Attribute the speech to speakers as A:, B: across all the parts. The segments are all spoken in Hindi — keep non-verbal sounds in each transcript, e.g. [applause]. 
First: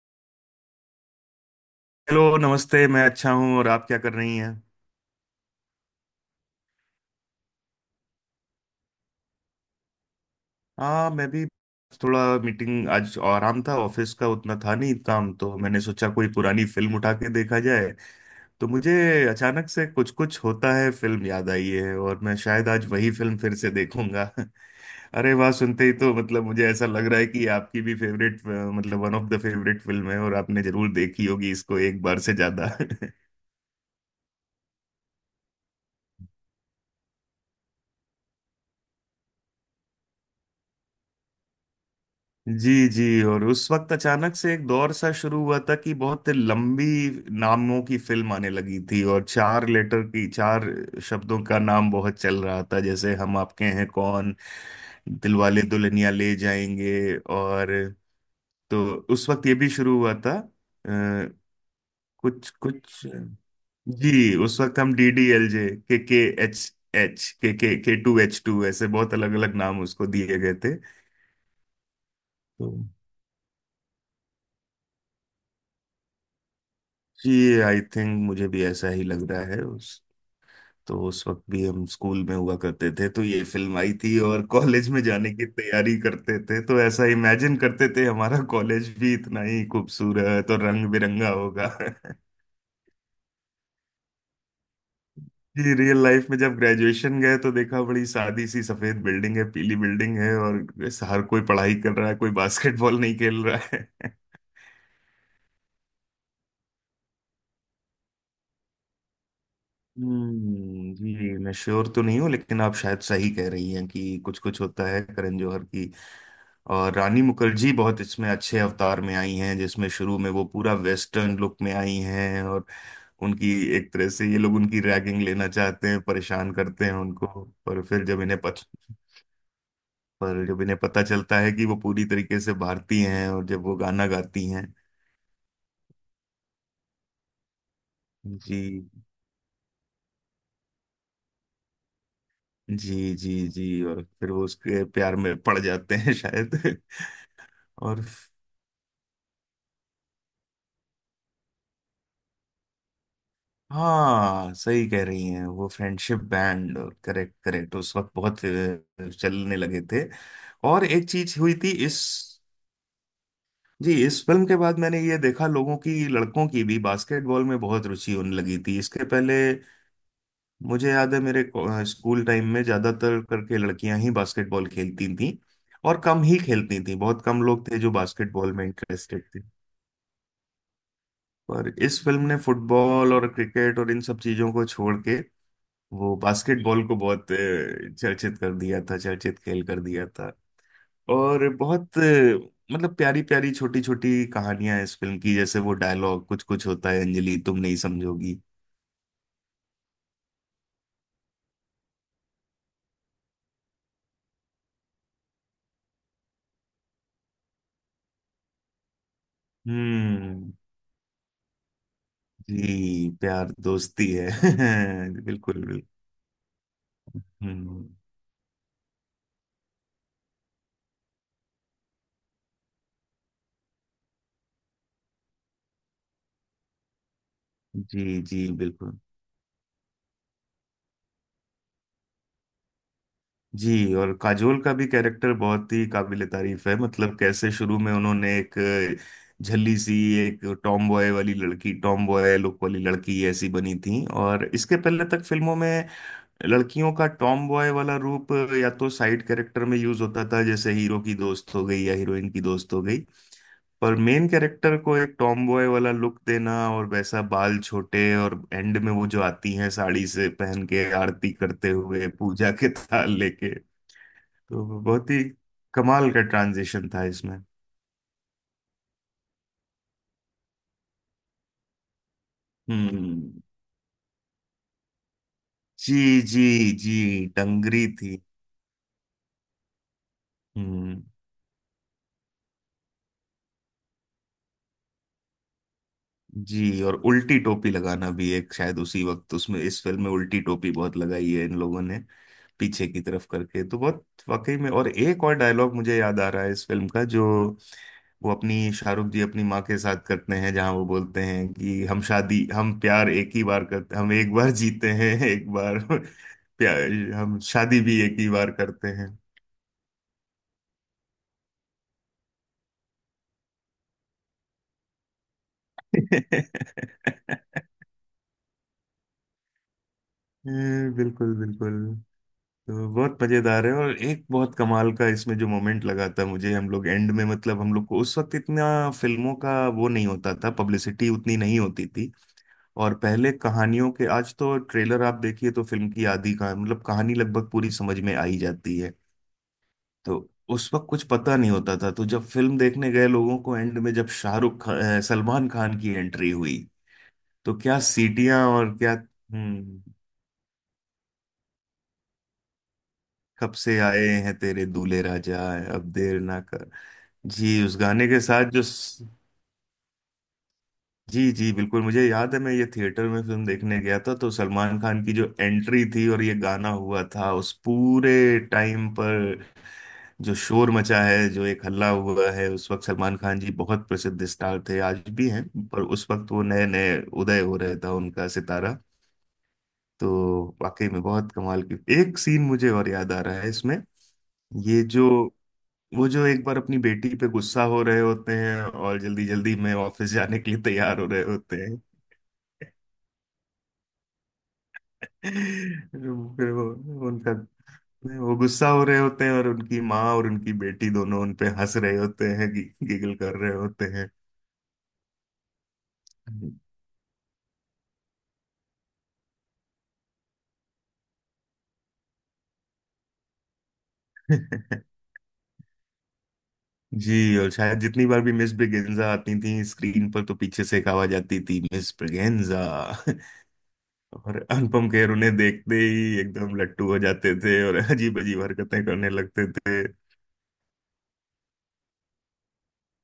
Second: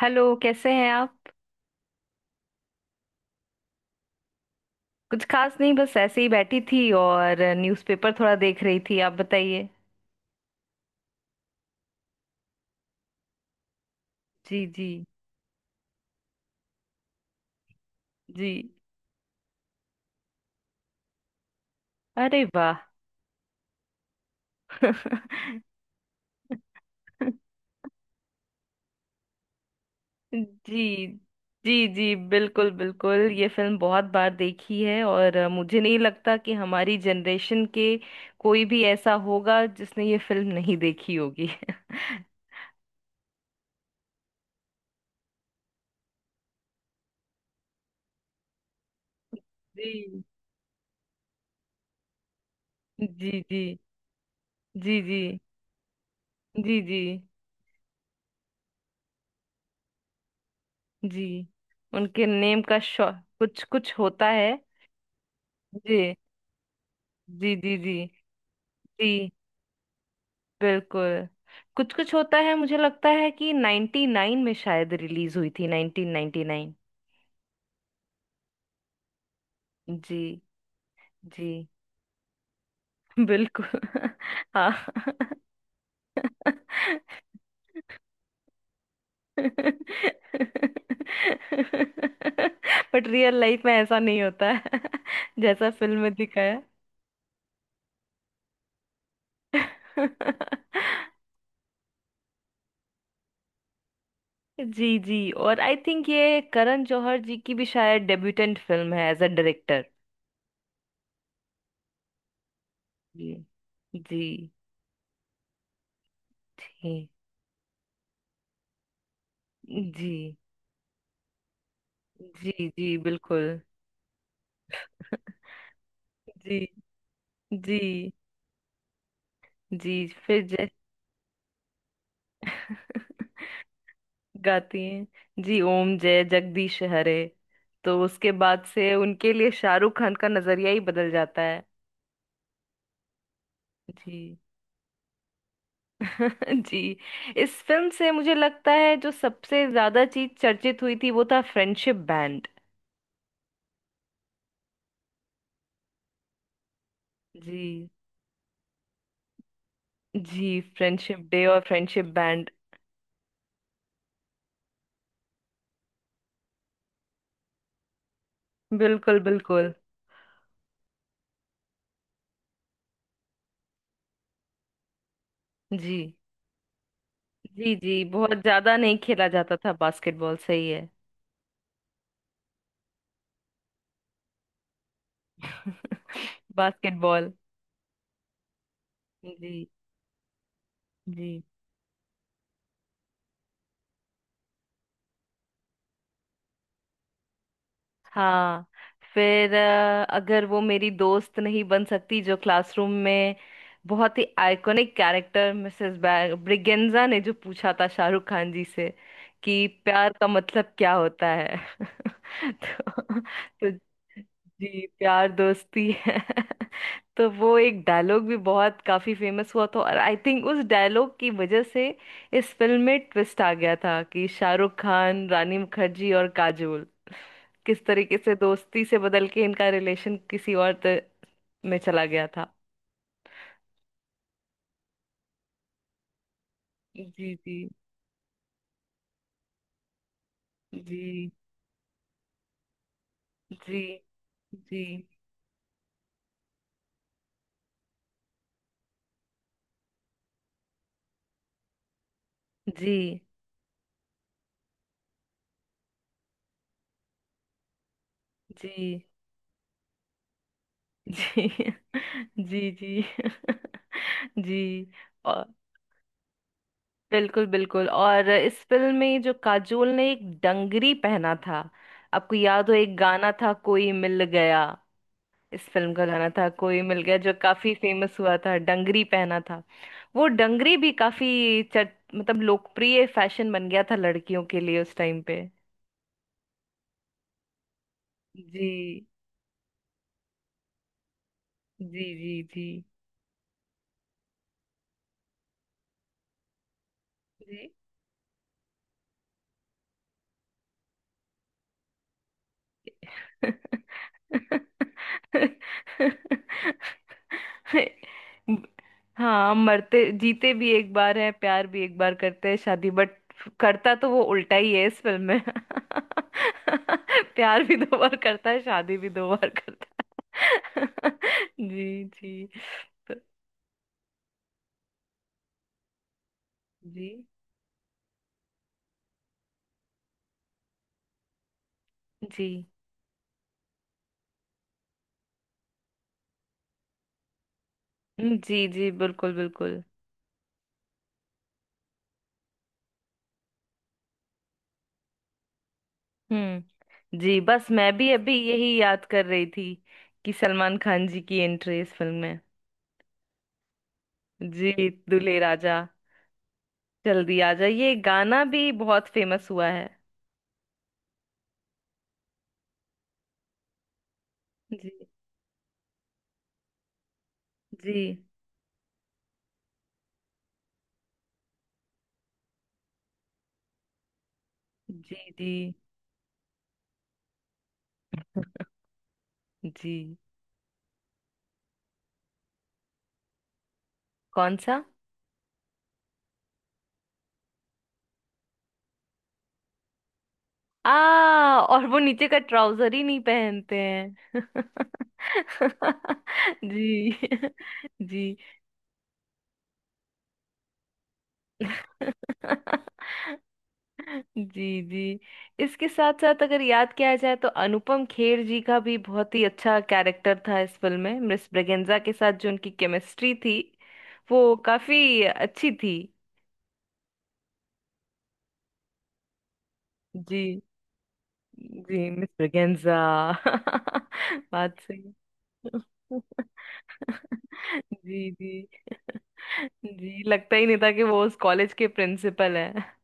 A: हेलो, कैसे हैं आप।
B: हेलो नमस्ते। मैं अच्छा हूँ और आप क्या कर रही हैं?
A: कुछ खास नहीं, बस ऐसे ही बैठी थी और न्यूज़पेपर थोड़ा देख रही थी। आप बताइए।
B: हाँ, मैं भी। थोड़ा मीटिंग, आज आराम था, ऑफिस का उतना
A: जी
B: था
A: जी
B: नहीं काम, तो मैंने सोचा कोई पुरानी फिल्म उठा के देखा जाए।
A: जी।
B: तो मुझे अचानक से कुछ कुछ होता है फिल्म याद आई है और मैं
A: अरे
B: शायद
A: वाह।
B: आज वही फिल्म फिर से देखूंगा।
A: [laughs]
B: [laughs] अरे वाह! सुनते ही तो मतलब मुझे ऐसा लग रहा है कि आपकी भी फेवरेट, मतलब one of the favourite film है, और आपने जरूर
A: जी
B: देखी होगी इसको
A: जी
B: एक
A: जी।
B: बार से
A: बिल्कुल
B: ज्यादा। [laughs]
A: बिल्कुल, ये फिल्म बहुत बार देखी है और मुझे नहीं लगता कि हमारी जनरेशन के कोई भी ऐसा होगा जिसने ये फिल्म नहीं देखी होगी। [laughs]
B: जी जी। और उस वक्त अचानक से एक दौर सा शुरू हुआ था कि बहुत लंबी नामों की फिल्म आने लगी थी और चार लेटर
A: जी
B: की, चार शब्दों का नाम बहुत चल रहा था, जैसे
A: जी
B: हम
A: जी
B: आपके हैं कौन,
A: जी। जी
B: दिलवाले दुल्हनिया ले
A: जी जी
B: जाएंगे। और तो उस वक्त ये भी शुरू हुआ था, आ,
A: जी। उनके
B: कुछ
A: नेम का
B: कुछ।
A: शौ। कुछ कुछ होता
B: जी,
A: है।
B: उस वक्त हम DDLJ,
A: जी
B: के एच, एच
A: जी जी G.
B: K two H two, ऐसे बहुत
A: जी
B: अलग अलग नाम उसको दिए गए थे।
A: बिल्कुल। कुछ कुछ होता है,
B: तो
A: मुझे लगता है कि 99 में शायद रिलीज हुई थी, 1999।
B: जी, आई थिंक मुझे भी ऐसा ही लग रहा है। उस
A: जी
B: तो उस वक्त भी
A: जी।
B: हम स्कूल में हुआ करते थे,
A: [laughs]
B: तो ये फिल्म
A: बिल्कुल।
B: आई थी और
A: [laughs] हाँ।
B: कॉलेज में जाने की तैयारी करते थे, तो ऐसा इमेजिन करते थे हमारा कॉलेज भी इतना ही
A: [laughs]
B: खूबसूरत और रंग बिरंगा होगा। [laughs]
A: बट रियल लाइफ में ऐसा नहीं होता है, [laughs] जैसा
B: जी,
A: फिल्म
B: रियल
A: में
B: लाइफ में जब
A: दिखाया।
B: ग्रेजुएशन गए तो देखा बड़ी सादी सी सफेद बिल्डिंग है, पीली बिल्डिंग है, और हर
A: [laughs]
B: कोई पढ़ाई कर रहा है, कोई बास्केटबॉल नहीं खेल रहा है। [laughs]
A: जी जी। और आई थिंक ये करण जौहर जी की भी शायद डेब्यूटेंट फिल्म है एज अ डायरेक्टर।
B: हम्म, जी मैं श्योर तो नहीं हूँ लेकिन आप शायद सही
A: जी
B: कह रही हैं कि
A: जी।
B: कुछ कुछ होता है करण जौहर की। और
A: ठीक।
B: रानी मुखर्जी बहुत इसमें अच्छे अवतार में आई हैं, जिसमें
A: जी
B: शुरू में वो पूरा वेस्टर्न लुक में आई हैं, और
A: जी जी बिल्कुल।
B: उनकी एक तरह से ये लोग उनकी रैगिंग लेना चाहते हैं, परेशान
A: जी
B: करते हैं उनको।
A: जी
B: पर फिर जब इन्हें पत,
A: जी। फिर
B: पर जब
A: जय।
B: इन्हें पता चलता है कि वो पूरी तरीके से भारतीय
A: [laughs]
B: हैं, और जब वो गाना गाती हैं।
A: गाती हैं। जी, ओम जय जगदीश हरे। तो उसके बाद
B: जी
A: से उनके लिए शाहरुख खान का नजरिया ही बदल जाता है।
B: जी जी जी। और फिर
A: जी।
B: वो उसके प्यार में पड़ जाते हैं
A: [laughs]
B: शायद।
A: जी। इस
B: [laughs]
A: फिल्म
B: और
A: से मुझे लगता है जो सबसे ज्यादा चीज चर्चित हुई थी वो था फ्रेंडशिप बैंड।
B: हाँ, सही कह रही हैं, वो फ्रेंडशिप बैंड। करेक्ट करेक्ट,
A: जी।
B: उस वक्त बहुत चलने लगे थे।
A: जी,
B: और एक
A: फ्रेंडशिप
B: चीज
A: डे
B: हुई
A: और
B: थी इस
A: फ्रेंडशिप बैंड।
B: जी, इस फिल्म के बाद मैंने ये देखा लोगों की, लड़कों की भी बास्केटबॉल में बहुत रुचि होने लगी थी। इसके
A: बिल्कुल
B: पहले
A: बिल्कुल।
B: मुझे याद है, स्कूल टाइम में ज्यादातर करके लड़कियां ही बास्केटबॉल खेलती थी,
A: जी
B: और कम ही खेलती थी, बहुत कम लोग
A: जी।
B: थे जो
A: जी, बहुत
B: बास्केटबॉल में
A: ज्यादा नहीं
B: इंटरेस्टेड
A: खेला
B: थे।
A: जाता था बास्केटबॉल, सही है।
B: पर इस फिल्म ने फुटबॉल और क्रिकेट और इन सब चीजों को छोड़ के, वो बास्केटबॉल को बहुत
A: बास्केटबॉल।
B: चर्चित कर दिया था, चर्चित
A: जी
B: खेल कर दिया था।
A: जी।
B: और बहुत मतलब प्यारी प्यारी छोटी छोटी कहानियां इस फिल्म की, जैसे वो डायलॉग, कुछ कुछ होता है अंजलि, तुम नहीं समझोगी।
A: हाँ। फिर अगर वो मेरी दोस्त नहीं बन सकती जो क्लासरूम में। बहुत ही आइकॉनिक कैरेक्टर मिसेस ब्रिगेंजा ने जो पूछा था शाहरुख खान जी से कि प्यार का
B: हम्म।
A: मतलब क्या होता है। [laughs]
B: जी, प्यार
A: तो।
B: दोस्ती है।
A: जी,
B: [laughs]
A: प्यार
B: बिल्कुल बिल्कुल।
A: दोस्ती है। [laughs] तो वो एक
B: हम्म।
A: डायलॉग भी बहुत काफी फेमस हुआ था और आई थिंक उस डायलॉग की वजह से इस फिल्म में ट्विस्ट आ गया था कि शाहरुख खान, रानी मुखर्जी और काजोल किस
B: जी
A: तरीके से
B: जी
A: दोस्ती से
B: बिल्कुल।
A: बदल के इनका रिलेशन किसी और में चला गया था।
B: जी, और काजोल का भी कैरेक्टर बहुत ही काबिले तारीफ है, मतलब
A: जी
B: कैसे
A: जी
B: शुरू में उन्होंने एक झल्ली सी, एक टॉम बॉय
A: जी
B: वाली लड़की, टॉम बॉय लुक वाली लड़की ऐसी
A: जी।
B: बनी
A: जी
B: थी। और इसके पहले तक फिल्मों में लड़कियों का टॉम बॉय वाला रूप या तो साइड कैरेक्टर में यूज होता था, जैसे हीरो की दोस्त हो गई या हीरोइन की
A: जी
B: दोस्त हो
A: जी
B: गई। पर मेन कैरेक्टर को एक टॉम बॉय वाला लुक देना, और वैसा बाल छोटे, और एंड में
A: जी।
B: वो जो आती हैं साड़ी से पहन के, आरती करते
A: [laughs]
B: हुए पूजा के
A: जी
B: [laughs]
A: जी।
B: थाल लेके,
A: [laughs]
B: तो
A: जी
B: बहुत ही कमाल का ट्रांजिशन था इसमें।
A: बिल्कुल बिल्कुल। और इस फिल्म में जो काजोल ने एक डंगरी पहना था, आपको याद हो, एक गाना
B: हम्म।
A: था कोई मिल गया। इस फिल्म
B: जी
A: का गाना
B: जी।
A: था कोई
B: जी,
A: मिल गया जो काफी
B: डंगरी थी।
A: फेमस हुआ था, डंगरी पहना था। वो डंगरी भी
B: हम्म।
A: काफी चट मतलब लोकप्रिय फैशन बन गया था लड़कियों के लिए उस टाइम पे।
B: जी, और उल्टी टोपी लगाना भी एक शायद उसी
A: जी
B: वक्त, उसमें इस फिल्म में उल्टी टोपी बहुत लगाई है इन लोगों ने
A: जी जी जी
B: पीछे की तरफ करके, तो बहुत वाकई में। और एक और डायलॉग मुझे याद आ रहा है इस फिल्म का, जो
A: जी।
B: वो अपनी, शाहरुख जी अपनी माँ के साथ करते हैं, जहाँ वो बोलते हैं कि हम शादी, हम प्यार एक ही बार करते, हम एक बार जीते हैं [laughs] एक बार प्यार,
A: [laughs]
B: हम शादी भी एक ही बार करते हैं।
A: हाँ, मरते जीते भी एक बार है, प्यार भी एक बार करते हैं शादी, बट करता तो वो उल्टा ही है इस फिल्म में।
B: [laughs]
A: [laughs] प्यार भी दो बार करता है, शादी भी दो बार करता है।
B: बिल्कुल
A: [laughs]
B: बिल्कुल।
A: जी जी।
B: तो
A: तो
B: बहुत मजेदार है। और एक बहुत कमाल का इसमें जो मोमेंट लगा था मुझे, हम लोग
A: जी
B: एंड में, मतलब हम लोग को उस वक्त इतना फिल्मों का वो नहीं होता था, पब्लिसिटी उतनी नहीं होती थी।
A: जी
B: और पहले कहानियों के, आज तो ट्रेलर आप देखिए तो फिल्म की आधी का मतलब कहानी लगभग पूरी समझ में आ ही
A: जी
B: जाती
A: जी
B: है।
A: बिल्कुल बिल्कुल।
B: तो उस वक्त कुछ पता नहीं होता था, तो जब फिल्म देखने गए लोगों को एंड में जब सलमान खान की एंट्री हुई,
A: हम्म, जी,
B: तो
A: बस
B: क्या
A: मैं भी अभी
B: सीटियां
A: यही
B: और क्या!
A: याद कर रही थी
B: हम्म।
A: कि सलमान खान जी की एंट्री इस फिल्म में।
B: कब से आए हैं तेरे
A: जी,
B: दूल्हे
A: दुल्हे
B: राजा,
A: राजा।
B: अब देर ना कर।
A: जल्दी आ
B: जी, उस
A: जाइए,
B: गाने के
A: गाना
B: साथ जो,
A: भी बहुत फेमस हुआ है।
B: जी जी बिल्कुल, मुझे याद है, मैं ये थिएटर में फिल्म देखने गया था, तो सलमान
A: जी
B: खान की जो एंट्री थी और ये गाना हुआ था उस पूरे
A: जी
B: टाइम पर, जो शोर मचा है, जो एक हल्ला हुआ है, उस वक्त सलमान खान जी बहुत प्रसिद्ध स्टार थे, आज
A: जी
B: भी हैं,
A: जी
B: पर उस वक्त वो नए नए उदय हो रहा था उनका सितारा।
A: जी।
B: तो वाकई में बहुत कमाल की एक सीन मुझे और याद आ रहा है इसमें,
A: कौन सा।
B: ये जो वो जो एक बार अपनी बेटी पे गुस्सा हो रहे होते हैं और जल्दी जल्दी में ऑफिस जाने के लिए
A: आ,
B: तैयार हो रहे होते हैं,
A: और वो नीचे का ट्राउजर ही नहीं पहनते हैं।
B: फिर
A: [laughs]
B: वो
A: जी
B: उनका नहीं,
A: जी
B: वो गुस्सा हो रहे होते हैं और उनकी माँ और उनकी बेटी दोनों उन पे हंस रहे होते हैं, गिगल कर रहे होते हैं।
A: जी जी। इसके साथ साथ अगर याद किया जाए तो अनुपम खेर जी का भी बहुत ही अच्छा कैरेक्टर था इस फिल्म में। मिस ब्रेगेंजा के साथ जो उनकी केमिस्ट्री थी, वो
B: [laughs]
A: काफी अच्छी थी।
B: जी, और शायद जितनी बार भी मिस ब्रिगेंजा आती थी स्क्रीन पर, तो
A: जी
B: पीछे से एक आवाज आती थी, मिस
A: जी, मिस
B: ब्रिगेंजा।
A: ब्रेगेंजा।
B: [laughs] और
A: [laughs] बात
B: अनुपम खेर
A: सही।
B: उन्हें देखते
A: [laughs]
B: ही एकदम लट्टू हो जाते थे और अजीब
A: जी
B: अजीब हरकतें
A: जी।
B: करने लगते थे।
A: जी, लगता ही नहीं था कि वो उस कॉलेज के प्रिंसिपल है।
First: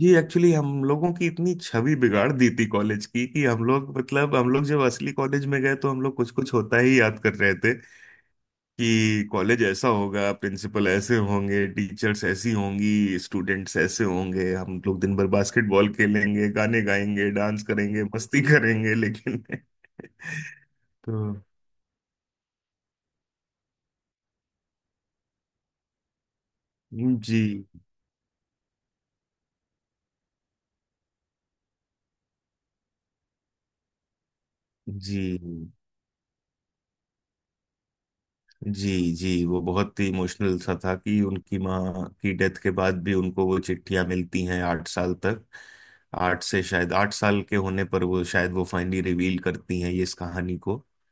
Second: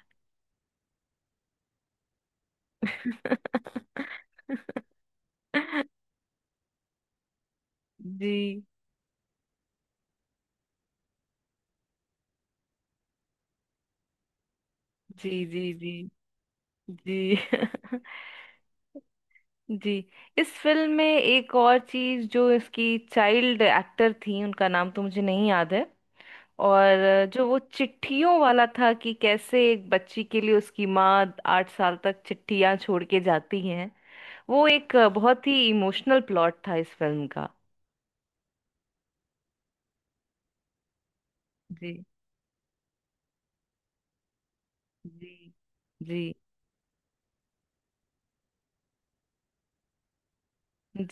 B: जी, एक्चुअली हम लोगों की इतनी छवि बिगाड़ दी थी कॉलेज की, कि हम
A: [laughs]
B: लोग, मतलब हम लोग जब असली कॉलेज में गए तो हम लोग कुछ कुछ होता ही याद कर रहे थे,
A: जी
B: कि कॉलेज ऐसा होगा, प्रिंसिपल ऐसे होंगे, टीचर्स ऐसी होंगी, स्टूडेंट्स ऐसे होंगे, हम लोग दिन भर
A: जी जी जी
B: बास्केटबॉल खेलेंगे, गाने गाएंगे,
A: जी।
B: डांस करेंगे,
A: [laughs]
B: मस्ती करेंगे, लेकिन।
A: जी। इस फिल्म में
B: [laughs] तो
A: एक और चीज जो इसकी चाइल्ड एक्टर थी, उनका नाम तो मुझे नहीं याद है। और जो वो
B: जी
A: चिट्ठियों वाला था कि कैसे एक बच्ची के लिए उसकी माँ 8 साल तक चिट्ठियां छोड़ के जाती हैं। वो एक
B: जी
A: बहुत ही इमोशनल प्लॉट था इस फिल्म का।
B: जी। जी, वो बहुत ही इमोशनल सा था कि उनकी
A: जी
B: माँ की डेथ के बाद भी उनको वो चिट्ठियां मिलती हैं 8 साल
A: जी
B: तक।
A: जी
B: आठ से शायद 8 साल के होने पर वो शायद वो फाइनली रिवील करती हैं ये, इस कहानी को,
A: जी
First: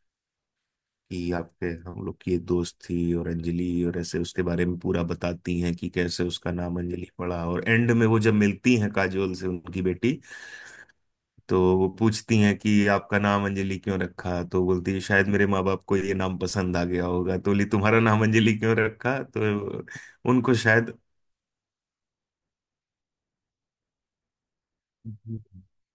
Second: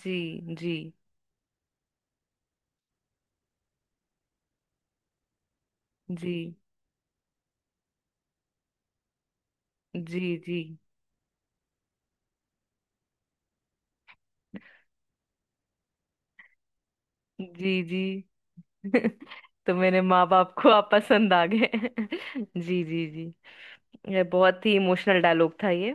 A: जी जी
B: कि आपके, हम लोग की एक दोस्त थी और अंजलि, और ऐसे उसके बारे में पूरा बताती हैं कि कैसे उसका नाम अंजलि पड़ा। और एंड में वो जब मिलती हैं काजोल से, उनकी बेटी,
A: जी जी
B: तो वो पूछती हैं कि आपका नाम अंजलि क्यों रखा, तो बोलती है शायद मेरे माँ बाप को ये नाम पसंद आ गया होगा, तो बोली
A: जी जी।
B: तुम्हारा नाम अंजलि क्यों
A: [laughs]
B: रखा, तो
A: तो मेरे माँ बाप
B: उनको
A: को आप
B: शायद।
A: पसंद आ गए। [laughs] जी जी जी। ये बहुत ही इमोशनल डायलॉग था ये।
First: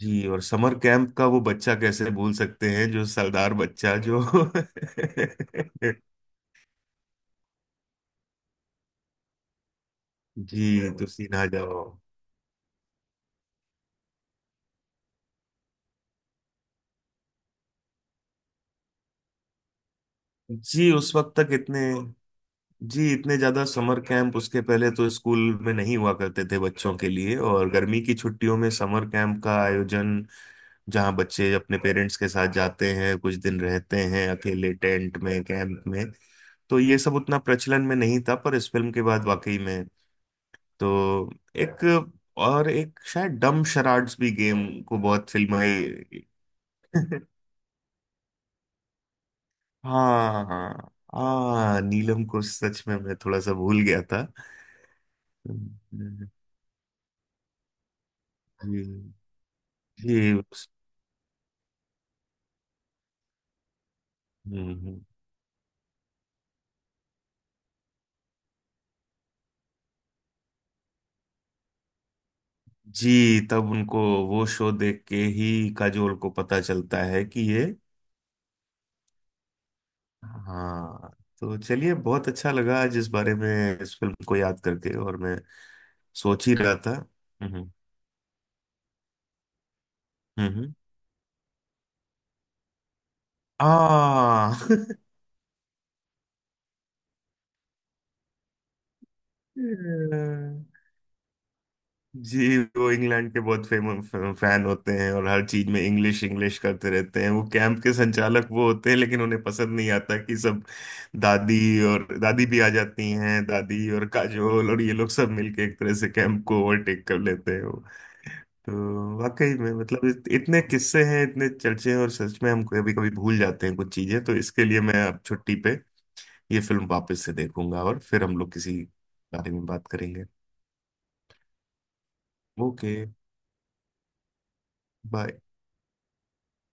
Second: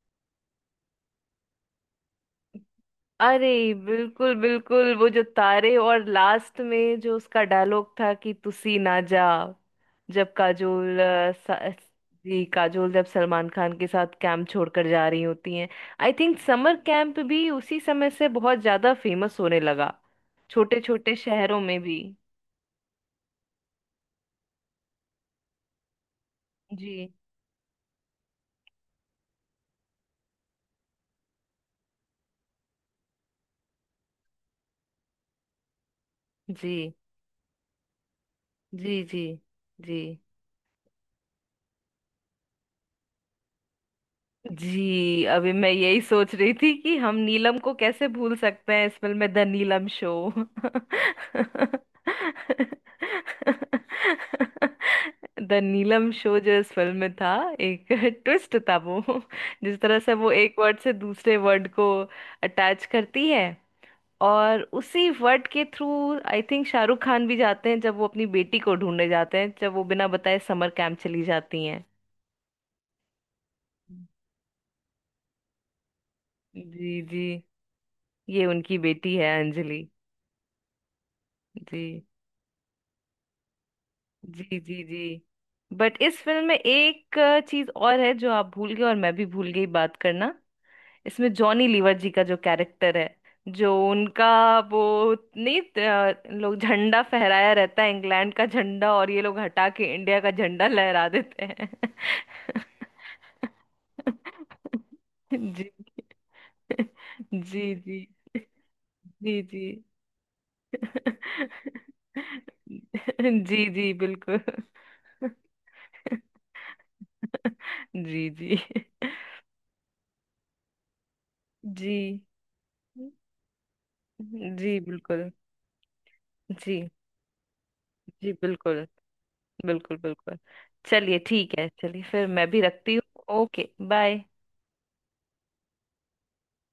B: जी, और समर कैंप का वो बच्चा कैसे भूल सकते हैं, जो
A: अरे
B: सरदार बच्चा जो।
A: बिल्कुल बिल्कुल,
B: [laughs]
A: वो जो तारे और लास्ट में जो उसका डायलॉग था कि तुसी ना जा। जब
B: जी,
A: काजोल
B: तो सीधा जाओ।
A: जी, काजोल जब सलमान खान के साथ कैंप छोड़कर जा रही होती हैं। आई थिंक समर कैंप भी उसी समय से बहुत ज्यादा फेमस होने लगा, छोटे
B: जी, उस
A: छोटे
B: वक्त तक
A: शहरों में
B: इतने,
A: भी।
B: जी, इतने ज्यादा समर कैंप उसके पहले तो स्कूल में नहीं हुआ करते थे बच्चों के
A: जी
B: लिए, और गर्मी की छुट्टियों में समर कैंप का आयोजन, जहां बच्चे अपने पेरेंट्स के साथ जाते हैं, कुछ दिन रहते हैं अकेले टेंट में, कैंप में, तो
A: जी
B: ये सब उतना प्रचलन में नहीं था, पर इस फिल्म
A: जी
B: के
A: जी
B: बाद वाकई में।
A: जी
B: तो एक, और एक शायद डम शराड्स भी गेम को
A: जी।
B: बहुत
A: अभी मैं
B: फिल्माई।
A: यही सोच रही थी कि हम
B: [laughs]
A: नीलम को कैसे भूल सकते हैं इस फिल्म में, द नीलम शो।
B: हाँ
A: [laughs]
B: हाँ हाँ, नीलम को सच में मैं थोड़ा सा भूल गया था।
A: द नीलम शो जो इस फिल्म में था, एक [laughs] ट्विस्ट था
B: जी
A: वो, जिस तरह से वो
B: जी।
A: एक वर्ड से दूसरे वर्ड को अटैच करती है। और
B: हम्म,
A: उसी वर्ड के through I think Shahrukh Khan भी जाते हैं जब वो अपनी बेटी को ढूंढने जाते हैं, जब वो बिना बताए समर कैंप चली जाती हैं।
B: जी, तब उनको वो शो देख के ही काजोल को पता
A: जी
B: चलता
A: जी,
B: है कि ये,
A: ये उनकी बेटी है अंजलि।
B: हाँ। तो
A: जी
B: चलिए, बहुत अच्छा लगा आज इस बारे में, इस फिल्म को
A: जी
B: याद
A: जी
B: करके,
A: जी।
B: और मैं
A: बट इस फिल्म
B: सोच ही
A: में
B: रहा था।
A: एक चीज
B: हम्म
A: और है जो आप भूल गए और मैं भी भूल गई बात करना।
B: हम्म हम्म।
A: इसमें जॉनी लीवर जी का जो कैरेक्टर है, जो उनका
B: आ
A: वो नहीं, लोग झंडा फहराया रहता है इंग्लैंड का झंडा और ये लोग हटा
B: [laughs]
A: के इंडिया का
B: अ,
A: झंडा लहरा देते हैं।
B: जी, वो इंग्लैंड के बहुत फेमस फैन होते हैं और
A: [laughs]
B: हर चीज
A: जी
B: में इंग्लिश इंग्लिश करते रहते हैं, वो
A: जी
B: कैंप के
A: जी
B: संचालक वो होते हैं, लेकिन
A: जी
B: उन्हें
A: जी।
B: पसंद नहीं आता कि सब। दादी, और दादी भी आ जाती
A: [laughs]
B: हैं,
A: जी
B: दादी
A: जी
B: और
A: बिल्कुल।
B: काजोल और ये लोग सब मिलके एक तरह से
A: [laughs]
B: कैंप को ओवरटेक कर लेते हैं वो।
A: जी जी
B: तो वाकई में मतलब इतने किस्से हैं, इतने चर्चे
A: जी
B: हैं, और सच में हम कभी कभी भूल जाते हैं कुछ चीजें, तो इसके
A: जी
B: लिए मैं अब
A: बिल्कुल।
B: छुट्टी पे ये
A: जी
B: फिल्म वापस से देखूंगा, और फिर
A: जी
B: हम लोग किसी
A: बिल्कुल
B: बारे में बात
A: बिल्कुल
B: करेंगे।
A: बिल्कुल। चलिए, ठीक है, चलिए, फिर मैं भी
B: ओके।
A: रखती हूँ। ओके। बाय।
B: बाय।